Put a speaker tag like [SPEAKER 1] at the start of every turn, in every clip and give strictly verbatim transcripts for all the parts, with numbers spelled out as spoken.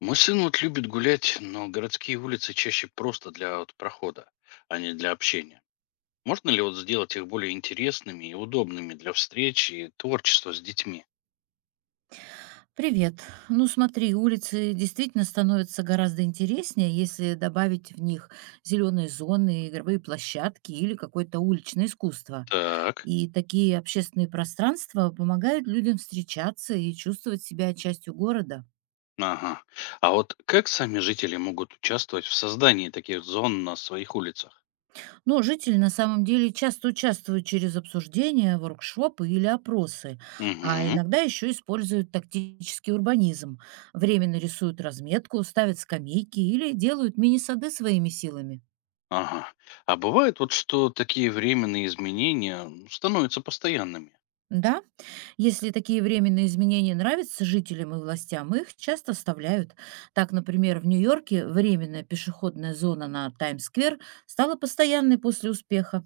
[SPEAKER 1] Мой сын вот любит гулять, но городские улицы чаще просто для вот прохода, а не для общения. Можно ли вот сделать их более интересными и удобными для встреч и творчества с детьми?
[SPEAKER 2] Привет. Ну смотри, улицы действительно становятся гораздо интереснее, если добавить в них зеленые зоны, игровые площадки или какое-то уличное искусство.
[SPEAKER 1] Так,
[SPEAKER 2] И такие общественные пространства помогают людям встречаться и чувствовать себя частью города.
[SPEAKER 1] ага. А вот как сами жители могут участвовать в создании таких зон на своих улицах?
[SPEAKER 2] Но жители на самом деле часто участвуют через обсуждения, воркшопы или опросы, а
[SPEAKER 1] Угу,
[SPEAKER 2] иногда еще используют тактический урбанизм. Временно рисуют разметку, ставят скамейки или делают мини-сады своими силами.
[SPEAKER 1] ага. А бывает вот, что такие временные изменения м, становятся постоянными?
[SPEAKER 2] Да, если такие временные изменения нравятся жителям и властям, их часто вставляют. Так, например, в Нью-Йорке временная пешеходная зона на Таймс-сквер стала постоянной после успеха.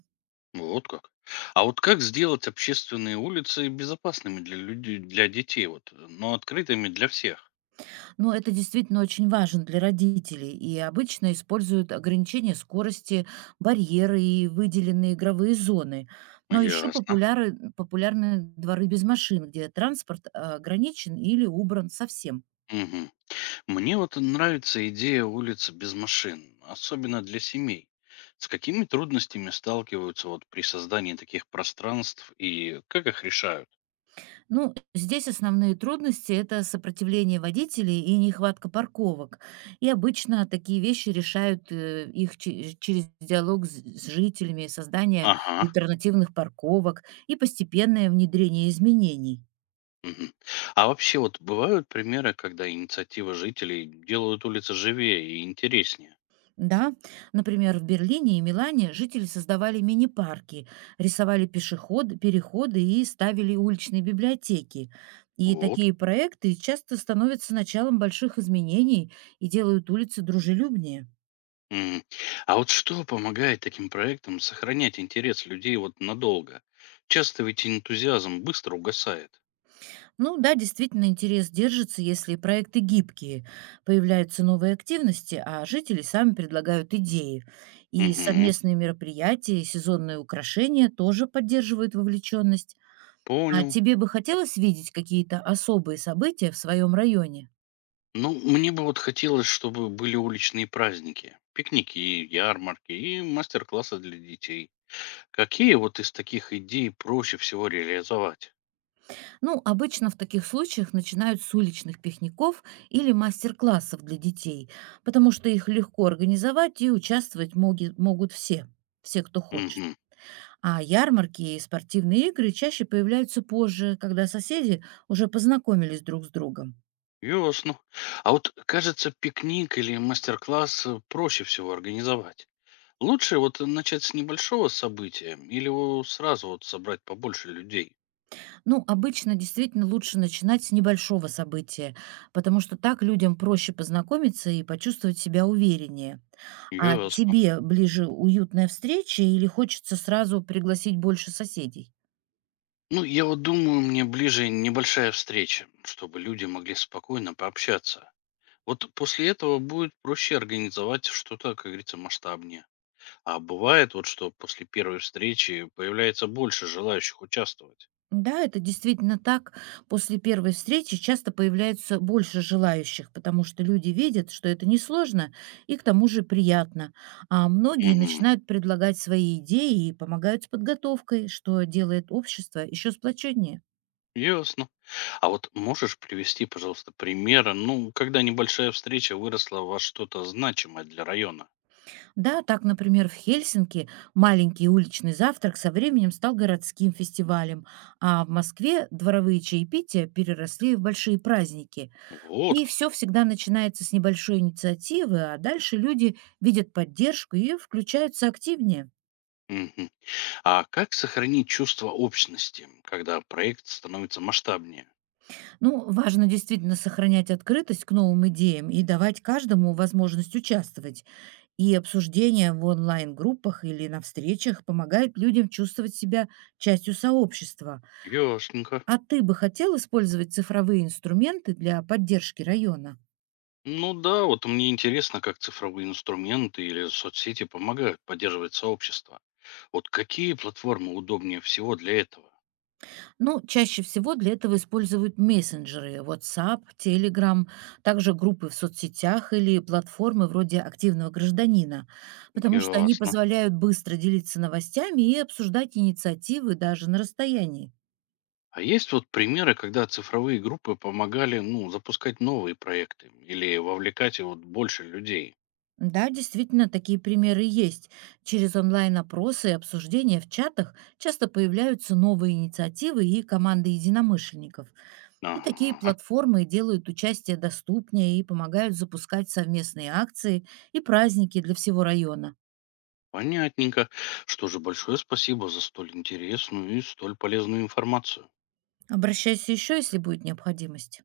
[SPEAKER 1] Вот как. А вот как сделать общественные улицы безопасными для людей, для детей, вот, но открытыми для всех?
[SPEAKER 2] Но это действительно очень важно для родителей, и обычно используют ограничения скорости, барьеры и выделенные игровые зоны. Но еще
[SPEAKER 1] Ясно.
[SPEAKER 2] популярны дворы без машин, где транспорт э, ограничен или убран совсем.
[SPEAKER 1] Мгм. Мне вот нравится идея улицы без машин, особенно для семей. С какими трудностями сталкиваются вот при создании таких пространств и как их решают?
[SPEAKER 2] Ну, здесь основные трудности– это сопротивление водителей и нехватка парковок. И обычно такие вещи решают э, их че- через диалог с с жителями, создание
[SPEAKER 1] Ага.
[SPEAKER 2] альтернативных парковок и постепенное внедрение изменений.
[SPEAKER 1] Мгм. А вообще вот бывают примеры, когда инициатива жителей делают улицы живее и интереснее?
[SPEAKER 2] Да, например, в Берлине и Милане жители создавали мини-парки, рисовали пешеходы, переходы и ставили уличные библиотеки. И
[SPEAKER 1] Вот.
[SPEAKER 2] такие проекты часто становятся началом больших изменений и делают улицы дружелюбнее.
[SPEAKER 1] Мгм. А вот что помогает таким проектам сохранять интерес людей вот надолго? Часто ведь энтузиазм быстро угасает.
[SPEAKER 2] Ну да, действительно, интерес держится, если проекты гибкие, появляются новые активности, а жители сами предлагают идеи. И
[SPEAKER 1] Угу,
[SPEAKER 2] совместные мероприятия, и сезонные украшения тоже поддерживают вовлеченность. А
[SPEAKER 1] понял.
[SPEAKER 2] тебе бы хотелось видеть какие-то особые события в своем районе?
[SPEAKER 1] Ну, мне бы вот хотелось, чтобы были уличные праздники, пикники, ярмарки и мастер-классы для детей. Какие вот из таких идей проще всего реализовать?
[SPEAKER 2] Ну, обычно в таких случаях начинают с уличных пикников или мастер-классов для детей, потому что их легко организовать и участвовать моги- могут все, все, кто хочет.
[SPEAKER 1] Угу,
[SPEAKER 2] А ярмарки и спортивные игры чаще появляются позже, когда соседи уже познакомились друг с другом.
[SPEAKER 1] ясно. А вот, кажется, пикник или мастер-класс э, проще всего организовать. Лучше вот начать с небольшого события или о- сразу вот собрать побольше людей.
[SPEAKER 2] Ну, обычно действительно лучше начинать с небольшого события, потому что так людям проще познакомиться и почувствовать себя увереннее. А
[SPEAKER 1] Ясно.
[SPEAKER 2] тебе ближе уютная встреча или хочется сразу пригласить больше соседей?
[SPEAKER 1] Ну, я вот думаю, мне ближе небольшая встреча, чтобы люди могли спокойно пообщаться. Вот после этого будет проще организовать что-то, как говорится, масштабнее. А бывает вот, что после первой встречи появляется больше желающих участвовать.
[SPEAKER 2] Да, это действительно так. После первой встречи часто появляется больше желающих, потому что люди видят, что это несложно и к тому же приятно. А многие
[SPEAKER 1] Угу.
[SPEAKER 2] начинают предлагать свои идеи и помогают с подготовкой, что делает общество еще сплоченнее.
[SPEAKER 1] Ясно. А вот можешь привести, пожалуйста, примеры, ну, когда небольшая встреча выросла во что-то значимое для района?
[SPEAKER 2] Да, так, например, в Хельсинки маленький уличный завтрак со временем стал городским фестивалем, а в Москве дворовые чаепития переросли в большие праздники.
[SPEAKER 1] Вот
[SPEAKER 2] И
[SPEAKER 1] как.
[SPEAKER 2] все всегда начинается с небольшой инициативы, а дальше люди видят поддержку и включаются активнее.
[SPEAKER 1] Мгм. А как сохранить чувство общности, когда проект становится масштабнее?
[SPEAKER 2] Ну, важно действительно сохранять открытость к новым идеям и давать каждому возможность участвовать. И обсуждения в онлайн-группах или на встречах помогают людям чувствовать себя частью сообщества.
[SPEAKER 1] Ясненько.
[SPEAKER 2] А ты бы хотел использовать цифровые инструменты для поддержки района?
[SPEAKER 1] Ну да, вот мне интересно, как цифровые инструменты или соцсети помогают поддерживать сообщество. Вот какие платформы удобнее всего для этого?
[SPEAKER 2] Ну, чаще всего для этого используют мессенджеры, вотсап, телеграм, также группы в соцсетях или платформы вроде «Активного гражданина», потому что они
[SPEAKER 1] Ясно.
[SPEAKER 2] позволяют быстро делиться новостями и обсуждать инициативы даже на расстоянии.
[SPEAKER 1] А есть вот примеры, когда цифровые группы помогали, ну, запускать новые проекты или вовлекать вот больше людей?
[SPEAKER 2] Да, действительно, такие примеры есть. Через онлайн-опросы и обсуждения в чатах часто появляются новые инициативы и команды единомышленников. И такие
[SPEAKER 1] Ага,
[SPEAKER 2] платформы делают участие доступнее и помогают запускать совместные акции и праздники для всего района.
[SPEAKER 1] понятненько. Что же, большое спасибо за столь интересную и столь полезную информацию.
[SPEAKER 2] Обращайся еще, если будет необходимость.